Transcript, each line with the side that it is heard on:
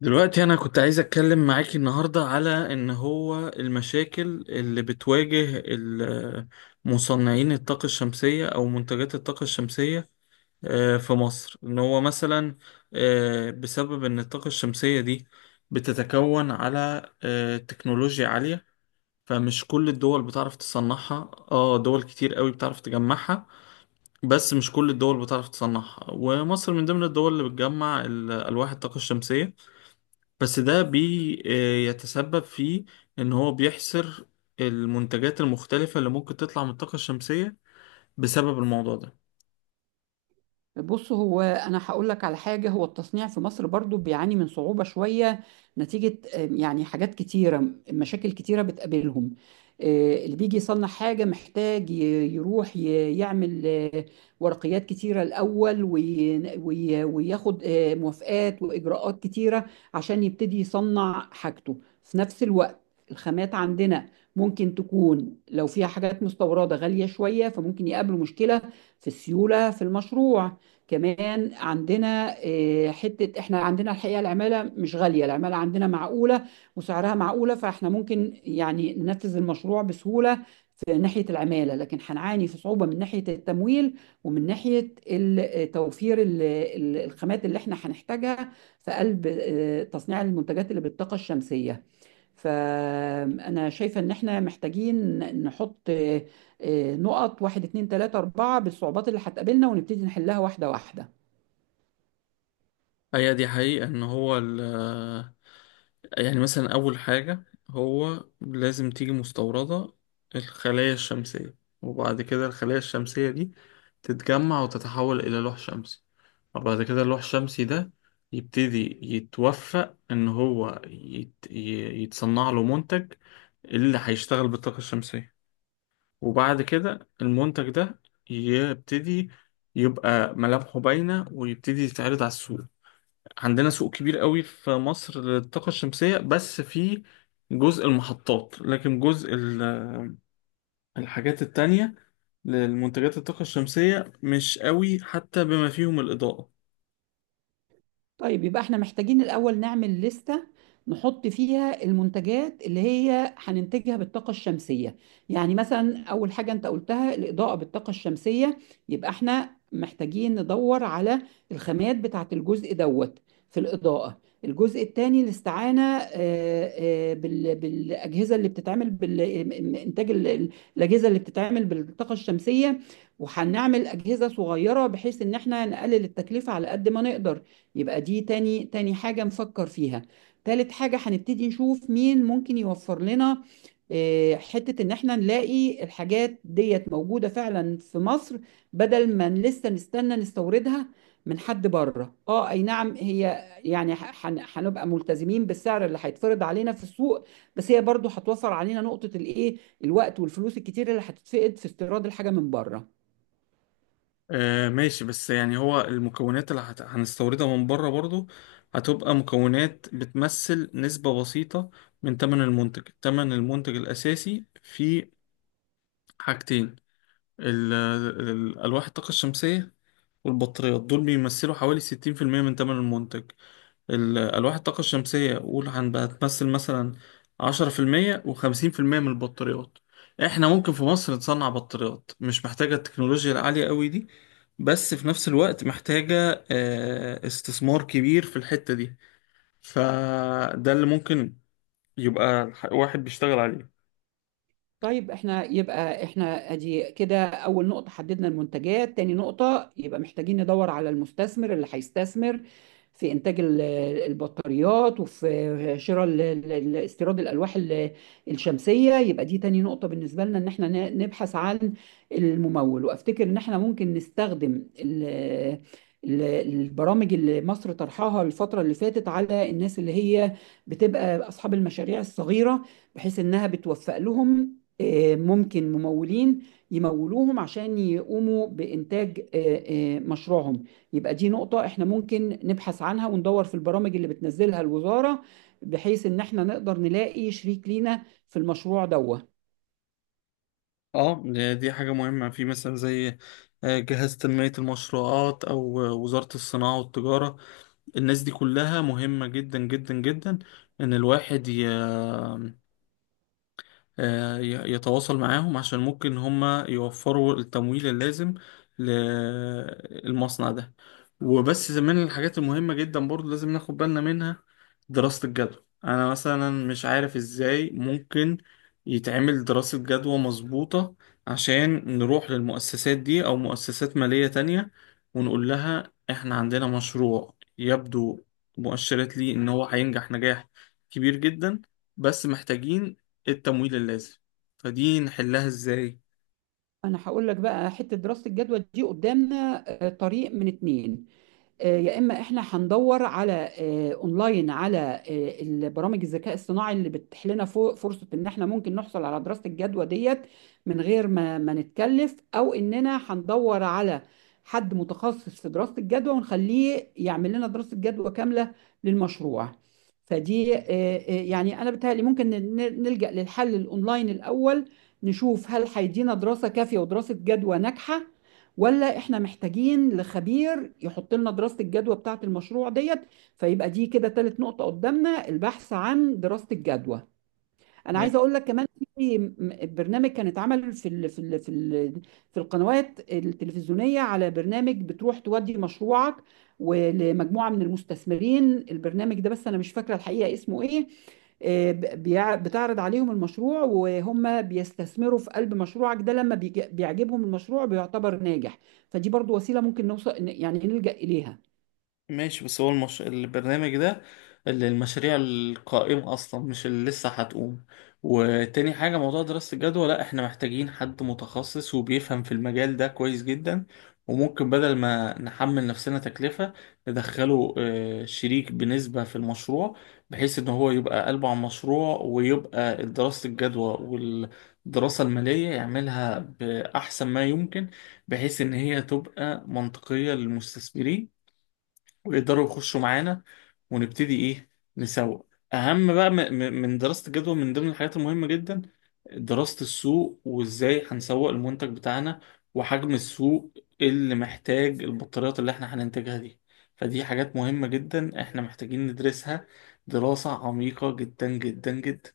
left: دلوقتي أنا كنت عايز أتكلم معاكي النهاردة على إن هو المشاكل اللي بتواجه مصنعين الطاقة الشمسية أو منتجات الطاقة الشمسية في مصر إن هو مثلا بسبب إن الطاقة الشمسية دي بتتكون على تكنولوجيا عالية. فمش كل الدول بتعرف تصنعها، دول كتير قوي بتعرف تجمعها، بس مش كل الدول بتعرف تصنعها. ومصر من ضمن الدول اللي بتجمع ألواح الطاقة الشمسية، بس ده بيتسبب في ان هو بيحصر المنتجات المختلفة اللي ممكن تطلع من الطاقة الشمسية بسبب الموضوع ده.
right: بص هو انا هقول لك على حاجه، هو التصنيع في مصر برضو بيعاني من صعوبه شويه، نتيجه يعني حاجات كتيره، مشاكل كتيره بتقابلهم. اللي بيجي يصنع حاجه محتاج يروح يعمل ورقيات كتيره الاول وياخد موافقات واجراءات كتيره عشان يبتدي يصنع حاجته. في نفس الوقت الخامات عندنا ممكن تكون لو فيها حاجات مستورده غاليه شويه، فممكن يقابله مشكله في السيوله في المشروع. كمان عندنا حتة احنا عندنا الحقيقة العمالة مش غالية، العمالة عندنا معقولة وسعرها معقولة، فاحنا ممكن يعني ننفذ المشروع بسهولة في ناحية العمالة، لكن هنعاني في صعوبة من ناحية التمويل، ومن ناحية توفير الخامات اللي احنا هنحتاجها في قلب تصنيع المنتجات اللي بالطاقة الشمسية. فأنا شايفة إن إحنا محتاجين نحط نقط واحد اتنين تلاتة أربعة بالصعوبات اللي هتقابلنا، ونبتدي نحلها واحدة واحدة.
left: هي دي حقيقة ان هو يعني مثلا اول حاجة هو لازم تيجي مستوردة الخلايا الشمسية، وبعد كده الخلايا الشمسية دي تتجمع وتتحول الى لوح شمسي، وبعد كده اللوح الشمسي ده يبتدي يتوفق ان هو يتصنع له منتج اللي هيشتغل بالطاقة الشمسية. وبعد كده المنتج ده يبتدي يبقى ملامحه باينة ويبتدي يتعرض على السوق. عندنا سوق كبير قوي في مصر للطاقة الشمسية، بس في جزء المحطات، لكن جزء الحاجات التانية للمنتجات الطاقة الشمسية مش قوي، حتى بما فيهم الإضاءة.
right: طيب يبقى احنا محتاجين الأول نعمل لستة نحط فيها المنتجات اللي هي هننتجها بالطاقة الشمسية. يعني مثلا أول حاجة أنت قلتها الإضاءة بالطاقة الشمسية، يبقى احنا محتاجين ندور على الخامات بتاعة الجزء دوت في الإضاءة. الجزء الثاني الاستعانة بالأجهزة اللي بتتعمل بالإنتاج، الأجهزة اللي بتتعمل بالطاقة الشمسية، وهنعمل أجهزة صغيرة بحيث إن احنا نقلل التكلفة على قد ما نقدر. يبقى دي تاني حاجة نفكر فيها. تالت حاجة هنبتدي نشوف مين ممكن يوفر لنا حتة إن إحنا نلاقي الحاجات ديت موجودة فعلا في مصر، بدل ما لسه نستنى نستوردها من حد بره. اه، اي نعم، هي يعني هنبقى ملتزمين بالسعر اللي هيتفرض علينا في السوق، بس هي برضو هتوفر علينا نقطة الايه، الوقت والفلوس الكتير اللي هتتفقد في استيراد الحاجة من بره.
left: آه، ماشي، بس يعني هو المكونات اللي هنستوردها من بره برضو هتبقى مكونات بتمثل نسبة بسيطة من تمن المنتج. تمن المنتج الأساسي في حاجتين، ألواح الطاقة الشمسية والبطاريات، دول بيمثلوا حوالي 60% من تمن المنتج. ألواح الطاقة الشمسية قول هنبقى تمثل مثلا 10%، و50% من البطاريات. احنا ممكن في مصر نصنع بطاريات مش محتاجة التكنولوجيا العالية قوي دي، بس في نفس الوقت محتاجة استثمار كبير في الحتة دي. فده اللي ممكن يبقى واحد بيشتغل عليه.
right: طيب احنا ادي كده اول نقطة حددنا المنتجات، تاني نقطة يبقى محتاجين ندور على المستثمر اللي هيستثمر في انتاج البطاريات، وفي شراء استيراد الالواح الشمسية. يبقى دي تاني نقطة بالنسبة لنا، ان احنا نبحث عن الممول. وافتكر ان احنا ممكن نستخدم البرامج اللي مصر طرحها الفترة اللي فاتت على الناس اللي هي بتبقى أصحاب المشاريع الصغيرة، بحيث إنها بتوفق لهم ممكن ممولين يمولوهم عشان يقوموا بإنتاج مشروعهم. يبقى دي نقطة احنا ممكن نبحث عنها وندور في البرامج اللي بتنزلها الوزارة، بحيث ان احنا نقدر نلاقي شريك لينا في المشروع دوت.
left: اه، دي حاجة مهمة. في مثلا زي جهاز تنمية المشروعات أو وزارة الصناعة والتجارة، الناس دي كلها مهمة جدا جدا جدا إن الواحد يتواصل معاهم، عشان ممكن هما يوفروا التمويل اللازم للمصنع ده. وبس من الحاجات المهمة جدا برضو لازم ناخد بالنا منها دراسة الجدوى. أنا مثلا مش عارف إزاي ممكن يتعمل دراسة جدوى مظبوطة عشان نروح للمؤسسات دي أو مؤسسات مالية تانية ونقول لها إحنا عندنا مشروع يبدو مؤشرات ليه إن هو هينجح نجاح كبير جدا، بس محتاجين التمويل اللازم. فدي نحلها ازاي؟
right: انا هقول لك بقى حتة دراسة الجدوى دي، قدامنا طريق من اتنين، يا اما احنا هندور على اونلاين على البرامج الذكاء الصناعي اللي بتتيح لنا فرصه ان احنا ممكن نحصل على دراسه الجدوى ديت من غير ما نتكلف، او اننا هندور على حد متخصص في دراسه الجدوى ونخليه يعمل لنا دراسه جدوى كامله للمشروع. فدي يعني انا بتهيألي ممكن نلجأ للحل الاونلاين الاول، نشوف هل هيدينا دراسه كافيه ودراسه جدوى ناجحه، ولا احنا محتاجين لخبير يحط لنا دراسة الجدوى بتاعة المشروع ديت. فيبقى دي كده تالت نقطة قدامنا، البحث عن دراسة الجدوى. انا عايزه اقول لك كمان في برنامج كان اتعمل في القنوات التلفزيونيه، على برنامج بتروح تودي مشروعك ولمجموعه من المستثمرين. البرنامج ده بس انا مش فاكره الحقيقه اسمه ايه، بتعرض عليهم المشروع وهم بيستثمروا في قلب مشروعك ده، لما بيعجبهم المشروع بيعتبر ناجح. فدي برضو وسيله ممكن نوصل يعني نلجأ اليها.
left: ماشي، بس هو البرنامج ده اللي المشاريع القائمة أصلا، مش اللي لسه هتقوم. وتاني حاجة، موضوع دراسة الجدوى، لا احنا محتاجين حد متخصص وبيفهم في المجال ده كويس جدا. وممكن بدل ما نحمل نفسنا تكلفة ندخله شريك بنسبة في المشروع، بحيث ان هو يبقى قلبه على المشروع ويبقى دراسة الجدوى والدراسة المالية يعملها بأحسن ما يمكن، بحيث ان هي تبقى منطقية للمستثمرين ويقدروا يخشوا معانا ونبتدي ايه، نسوق. اهم بقى من دراسة الجدوى، من ضمن الحاجات المهمة جدا دراسة السوق وازاي هنسوق المنتج بتاعنا وحجم السوق اللي محتاج البطاريات اللي احنا هننتجها دي. فدي حاجات مهمة جدا احنا محتاجين ندرسها دراسة عميقة جدا جدا جدا.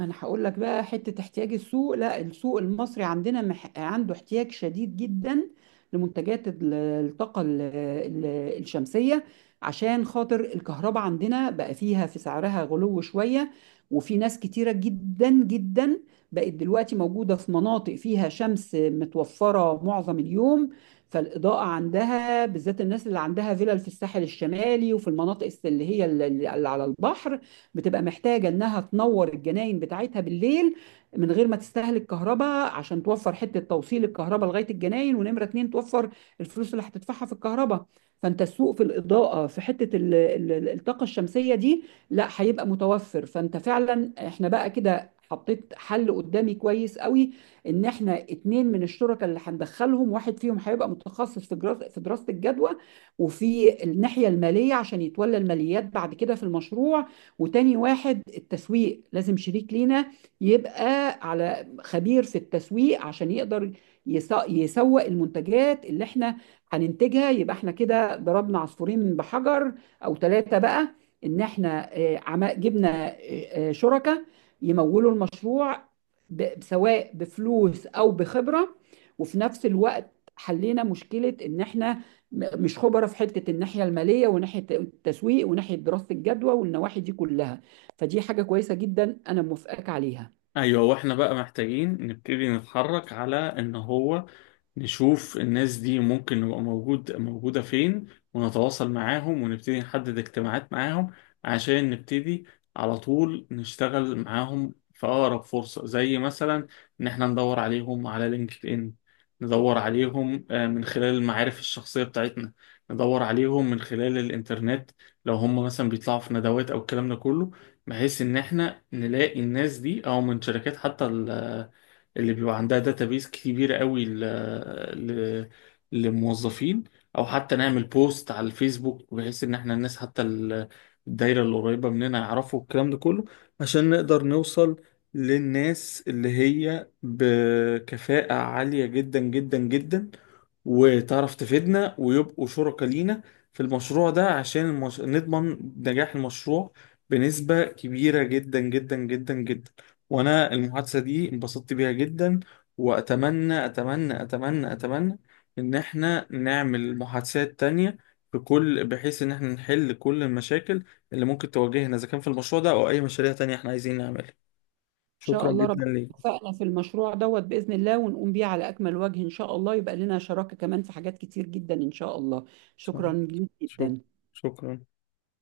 right: انا هقول لك بقى حته احتياج السوق، لا السوق المصري عندنا عنده احتياج شديد جدا لمنتجات الطاقه الشمسيه، عشان خاطر الكهرباء عندنا بقى فيها في سعرها غلو شويه. وفي ناس كتيره جدا جدا بقت دلوقتي موجوده في مناطق فيها شمس متوفره معظم اليوم، فالاضاءه عندها بالذات الناس اللي عندها فيلل في الساحل الشمالي وفي المناطق اللي على البحر، بتبقى محتاجة إنها تنور الجناين بتاعتها بالليل من غير ما تستهلك كهرباء، عشان توفر حتة توصيل الكهرباء لغاية الجناين، ونمرة اتنين توفر الفلوس اللي هتدفعها في الكهرباء. فأنت السوق في الإضاءة في حتة الطاقة الشمسية دي لا هيبقى متوفر. فأنت فعلا إحنا بقى كده حطيت حل قدامي كويس قوي، ان احنا اتنين من الشركاء اللي هندخلهم، واحد فيهم هيبقى متخصص في في دراسة الجدوى وفي الناحية المالية عشان يتولى الماليات بعد كده في المشروع، وتاني واحد التسويق، لازم شريك لينا يبقى على خبير في التسويق عشان يقدر يسوق المنتجات اللي احنا هننتجها. يبقى احنا كده ضربنا عصفورين بحجر او ثلاثة بقى، ان احنا جبنا شركاء يمولوا المشروع، سواء بفلوس او بخبرة، وفي نفس الوقت حلينا مشكلة ان احنا مش خبره في حته الناحيه الماليه وناحيه التسويق وناحيه دراسه الجدوى والنواحي دي كلها. فدي حاجه كويسه جدا انا موافقاك عليها.
left: ايوه، واحنا بقى محتاجين نبتدي نتحرك على ان هو نشوف الناس دي ممكن نبقى موجودة فين، ونتواصل معاهم ونبتدي نحدد اجتماعات معاهم، عشان نبتدي على طول نشتغل معاهم في أقرب فرصة. زي مثلا إن احنا ندور عليهم على لينكد إن، ندور عليهم من خلال المعارف الشخصية بتاعتنا، ندور عليهم من خلال الإنترنت لو هم مثلا بيطلعوا في ندوات أو الكلام ده كله، بحيث ان احنا نلاقي الناس دي، او من شركات حتى اللي بيبقى عندها داتابيز كبيرة قوي ل... للموظفين، او حتى نعمل بوست على الفيسبوك بحيث ان احنا الناس حتى الدايرة اللي قريبة مننا يعرفوا الكلام ده كله، عشان نقدر نوصل للناس اللي هي بكفاءة عالية جدا جدا جدا وتعرف تفيدنا ويبقوا شركاء لينا في المشروع ده، عشان نضمن نجاح المشروع بنسبة كبيرة جدا جدا جدا جدا. وأنا المحادثة دي انبسطت بيها جدا، وأتمنى أتمنى أتمنى أتمنى إن إحنا نعمل محادثات تانية في كل، بحيث إن إحنا نحل كل المشاكل اللي ممكن تواجهنا إذا كان في المشروع ده أو أي مشاريع تانية إحنا عايزين نعملها.
right: ان شاء
left: شكرا
right: الله ربنا
left: جدا ليك.
right: يوفقنا في المشروع دوت باذن الله، ونقوم بيه على اكمل وجه ان شاء الله، يبقى لنا شراكه كمان في حاجات كتير جدا ان شاء الله. شكرا ليك
left: شكرا.
right: جدا.
left: شكرا.